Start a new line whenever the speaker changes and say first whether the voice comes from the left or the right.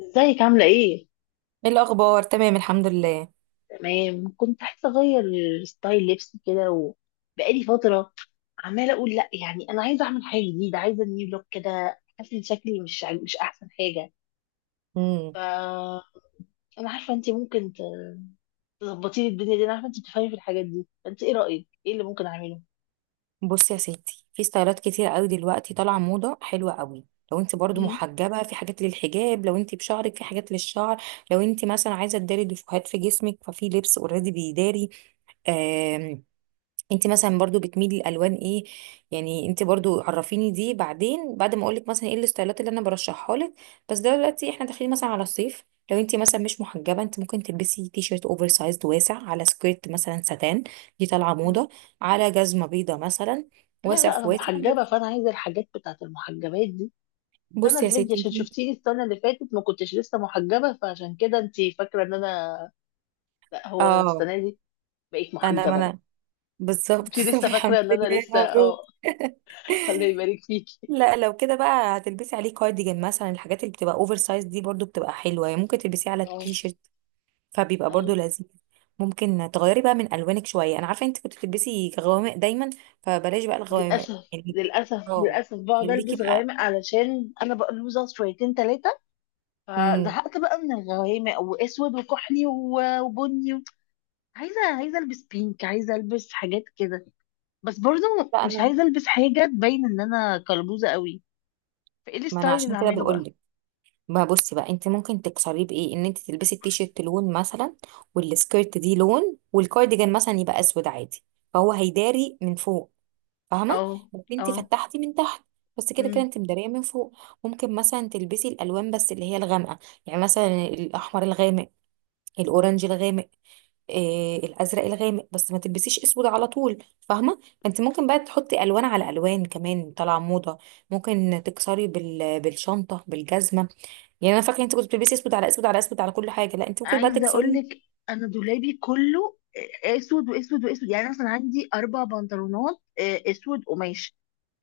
left: ازيك عاملة ايه؟
right: ايه الاخبار، تمام الحمد لله.
left: تمام، كنت عايزة اغير ستايل لبسي كده، وبقالي فترة عمالة اقول لا. يعني انا عايزة اعمل حاجة جديدة، عايزة نيو لوك كده، حاسة ان شكلي مش احسن حاجة.
right: امم.
left: ف انا عارفة انت ممكن تظبطي لي الدنيا دي، انا عارفة انت بتفهمي في الحاجات دي، فانت ايه رأيك؟ ايه اللي ممكن اعمله؟
right: بصي يا ستي، في ستايلات كتير قوي دلوقتي طالعه موضه حلوه قوي. لو انت برضو
left: مم.
right: محجبه، في حاجات للحجاب، لو انت بشعرك في حاجات للشعر. لو انت مثلا عايزه تداري دفوهات في جسمك ففي لبس اوريدي بيداري. انت مثلا برضو بتميلي لالوان ايه؟ يعني انت برضو عرفيني دي بعدين، بعد ما اقولك مثلا ايه الستايلات اللي انا برشحها لك. بس دلوقتي احنا داخلين مثلا على الصيف. لو انت مثلا مش محجبه، انت ممكن تلبسي تي شيرت اوفر سايزد واسع على سكيرت مثلا ساتان. دي طالعه
left: مم.
right: موضه، على جزمه بيضه مثلا.
left: لا،
right: واسع
left: لا،
right: في
left: انا
right: واسع.
left: محجبة، فانا عايزة الحاجات بتاعت المحجبات دي. السنة
right: بصي
left: اللي
right: يا
left: فاتت
right: ستي.
left: عشان شفتيني السنة اللي فاتت ما كنتش لسه محجبة، فعشان كده انت فاكرة ان انا... لا، هو
right: اه.
left: السنة دي بقيت
right: انا ما
left: محجبة بقى.
right: انا بالظبط.
left: انت
right: طب
left: لسه
right: الحمد
left: فاكره ان انا
right: لله،
left: لسه، اه.
right: مبروك.
left: الله يبارك فيكي.
right: لا، لو كده بقى هتلبسي عليه كارديجان مثلا، الحاجات اللي بتبقى اوفر سايز دي برضو بتبقى حلوه، يعني ممكن تلبسيه على
left: اه.
right: التيشيرت فبيبقى برضو
left: ايوه.
right: لذيذ. ممكن تغيري بقى من الوانك شويه، انا عارفه انت كنت بتلبسي غوامق دايما، فبلاش بقى الغوامق
left: للاسف،
right: يعني.
left: للاسف،
right: اه،
left: للاسف بقعد
right: خليكي
left: البس
right: بقى.
left: غوامق علشان انا بقلوزه شويتين ثلاثه.
right: امم.
left: فزهقت بقى من الغوامق واسود وكحلي وبني و... عايزه عايزه البس بينك، عايزه البس حاجات كده. بس برضو
right: لا،
left: مش
right: انا
left: عايزه البس حاجه تبين ان انا كلبوزه قوي. فايه
right: ما انا
left: الستايل اللي
right: عشان كده
left: هعمله
right: بقول
left: بقى؟
right: لك. ما بصي بقى، انت ممكن تكسريه بايه؟ ان انت تلبسي التيشيرت لون مثلا، والسكيرت دي لون، والكارديجان مثلا يبقى اسود عادي، فهو هيداري من فوق، فاهمه؟
left: اه،
right: ممكن انت
left: اه،
right: فتحتي من تحت، بس كده كده انت مداريه من فوق. ممكن مثلا تلبسي الالوان بس اللي هي الغامقه. يعني مثلا الاحمر الغامق، الاورنج الغامق، إيه، الازرق الغامق، بس ما تلبسيش اسود على طول، فاهمه؟ فانت ممكن بقى تحطي الوان على الوان، كمان طالعه موضه. ممكن تكسري بالشنطه، بالجزمه. يعني انا فاكره انت كنت بتلبسي اسود على اسود على اسود على كل حاجه، لا انت ممكن بقى
left: عايزه اقول
right: تكسري.
left: لك انا دولابي كله اسود واسود واسود. يعني مثلا عندي اربع بنطلونات اسود قماش،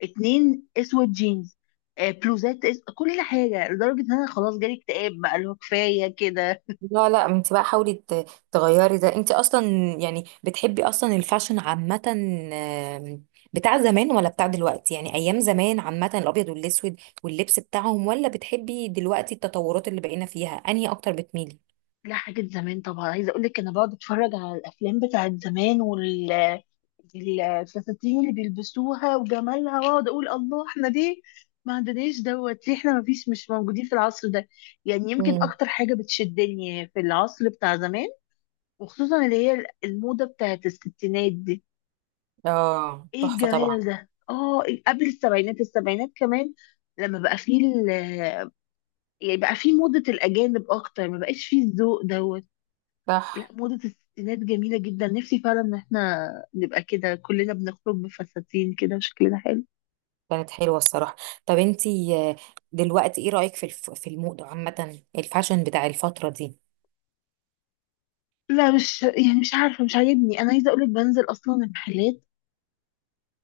left: اتنين اسود جينز، بلوزات، كل حاجه، لدرجه ان انا خلاص جالي اكتئاب بقى، اللي هو كفايه كده.
right: لا لا، انت بقى حاولي تغيري ده. انت اصلا يعني بتحبي اصلا الفاشن عامة؟ بتاع زمان ولا بتاع دلوقتي؟ يعني ايام زمان عامة الابيض والاسود واللبس بتاعهم، ولا بتحبي دلوقتي التطورات اللي بقينا فيها؟ انهي اكتر بتميلي؟
left: لا، حاجة زمان طبعا. عايزة اقول لك انا بقعد اتفرج على الافلام بتاعت زمان الفساتين اللي بيلبسوها وجمالها، واقعد اقول الله، احنا ليه ما عندناش دوت؟ ليه احنا ما فيش، مش موجودين في العصر ده؟ يعني يمكن
right: امم.
left: اكتر حاجة بتشدني في العصر بتاع زمان، وخصوصا اللي هي الموضة بتاعت الستينات دي.
right: اه،
left: ايه
right: تحفة طبعا.
left: الجمال ده! اه، قبل السبعينات، السبعينات كمان، لما بقى فيه يعني بقى فيه موضة الأجانب أكتر، ما بقاش فيه الذوق دوت. لا،
right: صح.
left: موضة الستينات جميلة جدا، نفسي فعلا ان احنا نبقى كده كلنا، بنخرج بفساتين كده وشكلنا حلو.
right: كانت حلوة الصراحة. طب انت، دلوقتي ايه رأيك في الموضة عامة، الفاشن بتاع الفترة دي؟
left: لا، مش يعني، مش عارفة، مش عاجبني. انا عايزة اقولك بنزل اصلا المحلات،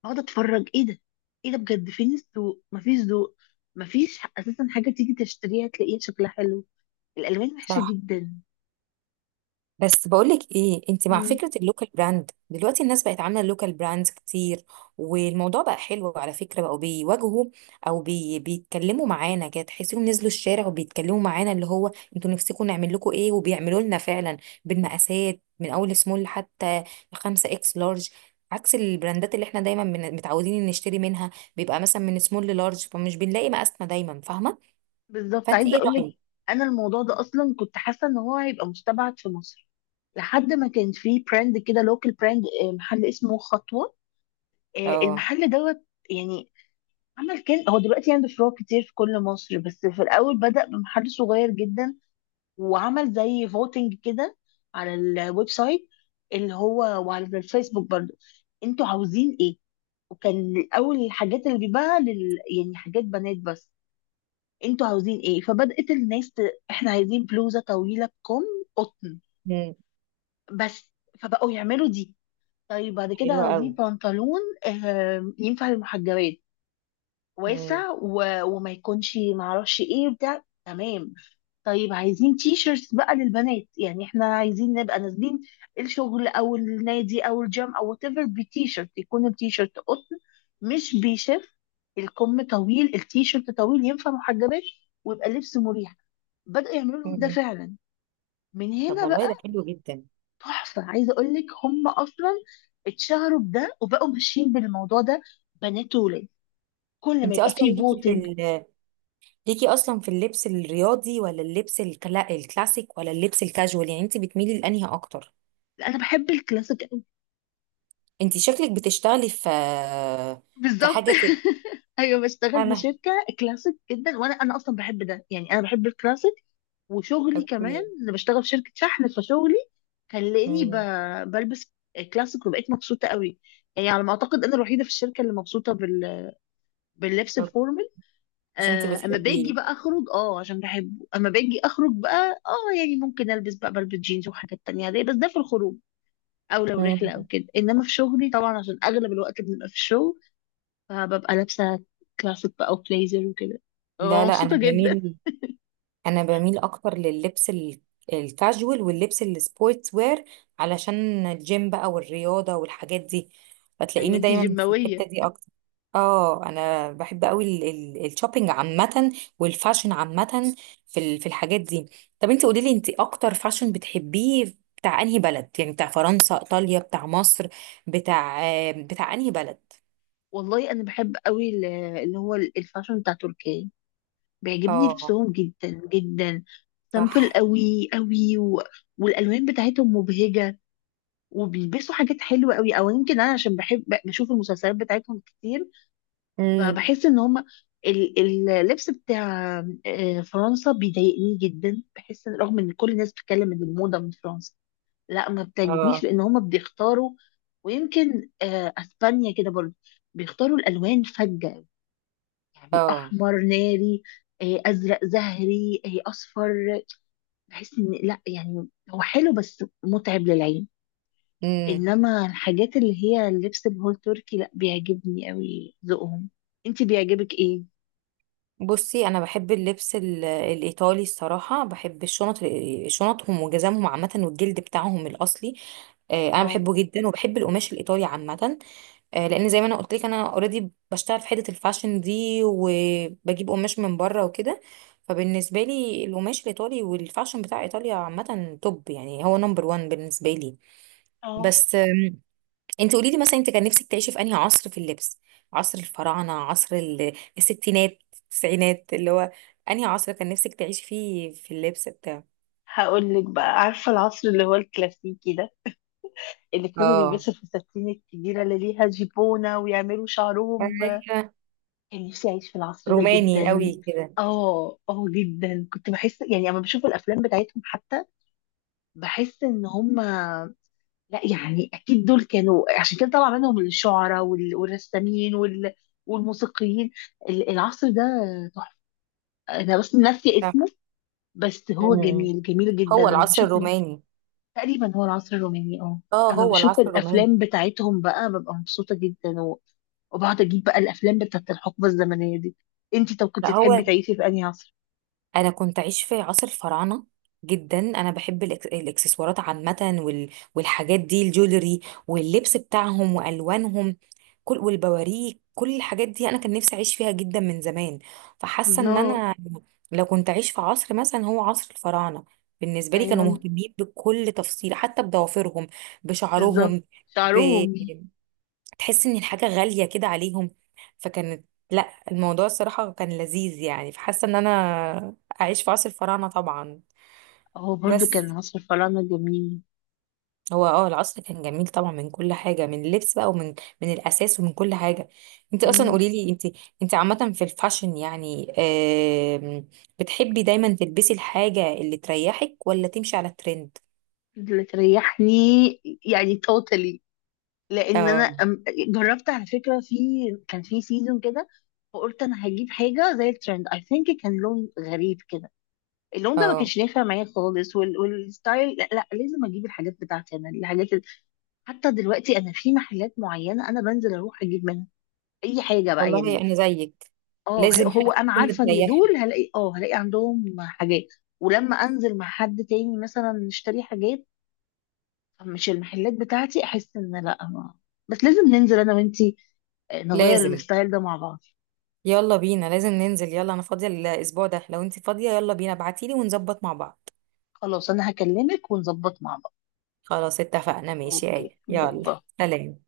left: اقعد اتفرج ايه ده، ايه ده؟ بجد فين السوق؟ مفيش ذوق، مفيش اساسا حاجة تيجي تشتريها تلاقيها شكلها حلو، الالوان وحشة
right: صح.
left: جدا.
right: بس بقولك ايه، انت مع
left: امم.
right: فكرة اللوكال براند؟ دلوقتي الناس بقت عاملة اللوكال براندز كتير، والموضوع بقى حلو على فكرة. بقوا بيواجهوا او بيتكلموا معانا كده، تحسيهم نزلوا الشارع وبيتكلموا معانا، اللي هو انتوا نفسكم نعمل لكم ايه؟ وبيعملوا لنا فعلا بالمقاسات، من اول سمول لحتى 5 اكس لارج، عكس البراندات اللي احنا دايما متعودين إن نشتري منها، بيبقى مثلا من سمول للارج، فمش بنلاقي مقاسنا دايما، فاهمة؟
left: بالظبط،
right: فانت
left: عايزة
right: ايه
left: اقولك
right: رأيك؟
left: انا الموضوع ده اصلا كنت حاسة ان هو هيبقى مستبعد في مصر، لحد ما كان في براند كده، لوكال براند، محل اسمه خطوة.
right: اه.
left: المحل دوت يعني، عمل كل... هو دلوقتي عنده فروع كتير في كل مصر، بس في الاول بدأ بمحل صغير جدا، وعمل زي فوتنج كده على الويب سايت اللي هو، وعلى الفيسبوك برضو: انتوا عاوزين ايه؟ وكان اول الحاجات اللي بيبيعها يعني حاجات بنات بس. انتوا عاوزين ايه؟ فبدأت الناس احنا عايزين بلوزة طويلة بكم، قطن
right: مم،
left: بس. فبقوا يعملوا دي. طيب بعد كده
right: حلوة
left: عاوزين
right: قوي.
left: بنطلون، ينفع للمحجبات، واسع وما يكونش معرفش ايه بتاع، تمام. طيب عايزين تي شيرتس بقى للبنات، يعني احنا عايزين نبقى نازلين الشغل او النادي او الجيم او وات ايفر بتي شيرت، يكون التي شيرت قطن مش بيشف، الكم طويل، التي شيرت طويل، ينفع محجبات، ويبقى لبس مريح. بدأوا يعملوا لهم ده
right: مم.
left: فعلا. من
right: طب
left: هنا
right: والله
left: بقى.
right: ده حلو جدا.
left: تحفة، عايزة اقول لك هم اصلا اتشهروا بده، وبقوا ماشيين بالموضوع ده، بنات وولاد، كل ما
right: انت
left: يبقى
right: اصلا
left: فيه فوتنج.
right: ليكي اصلا في اللبس الرياضي، ولا اللبس الكلاسيك، ولا اللبس الكاجوال؟ يعني انت بتميلي لانهي اكتر؟
left: انا بحب الكلاسيك قوي.
right: انت شكلك بتشتغلي في
left: بالظبط.
right: حاجه كده.
left: ايوه، بشتغل في
right: انا.
left: شركه كلاسيك جدا، وانا اصلا بحب ده، يعني انا بحب الكلاسيك. وشغلي كمان،
right: اوكي.
left: انا بشتغل في شركه شحن، فشغلي خلاني
right: مم.
left: بلبس كلاسيك، وبقيت مبسوطه قوي. يعني على ما اعتقد انا الوحيده في الشركه اللي مبسوطه باللبس
right: أوكي.
left: الفورمال.
right: عشان انت
left: اما باجي
right: بتحبيه.
left: بقى اخرج، عشان بحبه. اما باجي اخرج بقى، يعني ممكن البس بقى بلبس جينز وحاجات تانية دي، بس ده في الخروج، او لو رحله
right: مم.
left: او كده. انما في شغلي طبعا، عشان اغلب الوقت بنبقى في الشغل، فببقى لابسة كلاسيك بقى وبليزر وكده، ببقى
right: لا لا،
left: مبسوطة جدا.
right: انا بميل اكتر لللبس الكاجوال واللبس السبورتس وير، علشان الجيم بقى والرياضة والحاجات دي،
left: ايوه
right: فتلاقيني
left: انتي
right: دايما في الحتة
left: جماوية.
right: دي اكتر. اه، انا بحب قوي الشوبينج عامة، والفاشن عامة، في الحاجات دي. طب انت قولي لي، انت اكتر فاشن بتحبيه بتاع انهي بلد؟ يعني بتاع فرنسا، ايطاليا، بتاع مصر، بتاع بتاع انهي بلد؟
left: والله انا بحب قوي اللي هو الفاشن بتاع تركيا، بيعجبني
right: اه.
left: لبسهم جدا جدا. سامبل
right: صح.
left: قوي قوي والالوان بتاعتهم مبهجة، وبيلبسوا حاجات حلوة قوي. او يمكن انا عشان بحب بشوف المسلسلات بتاعتهم كتير،
right: امم.
left: فبحس ان هما اللبس بتاع فرنسا بيضايقني جدا. بحس رغم ان كل الناس بتتكلم ان الموضة من فرنسا، لا، ما بتعجبنيش،
right: اه.
left: لان هما بيختاروا. ويمكن اسبانيا كده برضه، بيختاروا الالوان فجة، يعني
right: اه.
left: احمر ناري، ازرق زهري، اصفر. بحس ان لا، يعني هو حلو بس متعب للعين.
right: امم.
left: انما الحاجات اللي هي اللبس بهول تركي، لا، بيعجبني قوي ذوقهم. انت بيعجبك ايه؟
right: بصي، انا بحب اللبس الايطالي الصراحه. بحب الشنط، شنطهم وجزامهم عامه، والجلد بتاعهم الاصلي. انا
left: اه،
right: بحبه جدا، وبحب القماش الايطالي عامه. لان زي ما انا قلت لك، انا اوريدي بشتغل في حته الفاشن دي، وبجيب قماش من بره وكده. فبالنسبه لي القماش الايطالي والفاشن بتاع ايطاليا عامه توب، يعني هو نمبر وان بالنسبه لي.
left: اه،
right: بس انت قولي لي مثلا، انت كان نفسك تعيشي في انهي عصر في اللبس؟ عصر الفراعنه؟ عصر الستينات؟ التسعينات؟ اللي هو انهي عصر كان نفسك تعيشي فيه في اللبس بتاعه؟
left: هقول لك بقى. عارفه العصر اللي هو الكلاسيكي ده، اللي كانوا
right: اه.
left: بيلبسوا الفساتين الكبيره اللي ليها جيبونه ويعملوا شعرهم؟
right: ايوه.
left: كان نفسي اعيش في العصر ده
right: روماني
left: جدا.
right: قوي كده.
left: اه، اه، جدا. كنت بحس، يعني اما بشوف الافلام بتاعتهم حتى، بحس ان هم... لا، يعني اكيد دول كانوا، عشان كده طلع منهم الشعراء والرسامين والموسيقيين. العصر ده تحفه، انا بس ناسيه
right: صح.
left: اسمه، بس هو
right: أمم.
left: جميل جميل جدا
right: هو
left: لما
right: العصر
left: بشوف.
right: الروماني.
left: تقريبا هو العصر الروماني، اه
right: اه،
left: اما
right: هو
left: بشوف
right: العصر الروماني.
left: الافلام بتاعتهم بقى ببقى مبسوطه جدا وبقعد اجيب بقى الافلام بتاعت الحقبه الزمنيه دي. انتي طب كنت
right: لا
left: تحبي
right: هو،
left: تعيشي في انهي عصر؟
right: انا كنت عايش في عصر الفراعنه جدا. انا بحب الاكسسوارات عامه، وال... والحاجات دي، الجولري واللبس بتاعهم والوانهم، كل والبواريك كل الحاجات دي، انا كان نفسي اعيش فيها جدا من زمان. فحاسه ان
left: الله.
right: انا لو كنت عايش في عصر مثلا، هو عصر الفراعنه. بالنسبه لي كانوا
left: ايوه،
right: مهتمين بكل تفصيله، حتى بضوافرهم،
left: بالظبط،
right: بشعرهم.
left: شعرهم.
right: تحس ان الحاجة غالية كده عليهم. فكانت لا، الموضوع الصراحة كان لذيذ يعني. فحاسة ان انا اعيش في عصر الفراعنة طبعا.
left: هو برضو
right: بس
left: كان عصر الفراعنه جميل.
right: هو، العصر كان جميل طبعا، من كل حاجة، من اللبس بقى، ومن الاساس، ومن كل حاجة. انت اصلا
left: مم.
right: قولي لي، انت عامة في الفاشن، يعني، آم، بتحبي دايما تلبسي الحاجة اللي تريحك، ولا تمشي على الترند؟
left: اللي تريحني، يعني توتالي. لان
right: اه.
left: انا جربت على فكره في... كان في سيزون كده، وقلت انا هجيب حاجه زي الترند اي ثينك، كان لون غريب كده. اللون ده ما
right: اه.
left: كانش نافع معايا خالص، والستايل. لا, لا، لازم اجيب الحاجات بتاعتي انا، الحاجات حتى دلوقتي انا في محلات معينه انا بنزل اروح اجيب منها اي حاجه بقى
right: والله
left: يعني.
right: انا زيك،
left: اه،
right: لازم
left: هو
right: حاجة
left: انا
right: تكون
left: عارفه ان
right: بتريحك.
left: دول هلاقي عندهم حاجات. ولما انزل مع حد تاني مثلا نشتري حاجات مش المحلات بتاعتي، احس ان لا ما. بس لازم ننزل انا وانتي، نغير
right: لازم.
left: الستايل ده مع بعض.
right: يلا بينا، لازم ننزل، يلا. انا فاضية الاسبوع ده، لو انت فاضية يلا بينا، ابعتيلي ونظبط مع بعض.
left: خلاص، انا هكلمك ونظبط مع بعض.
right: خلاص اتفقنا. ماشي يا
left: اوكي،
right: آية.
left: باي
right: يلا.
left: باي.
right: سلام.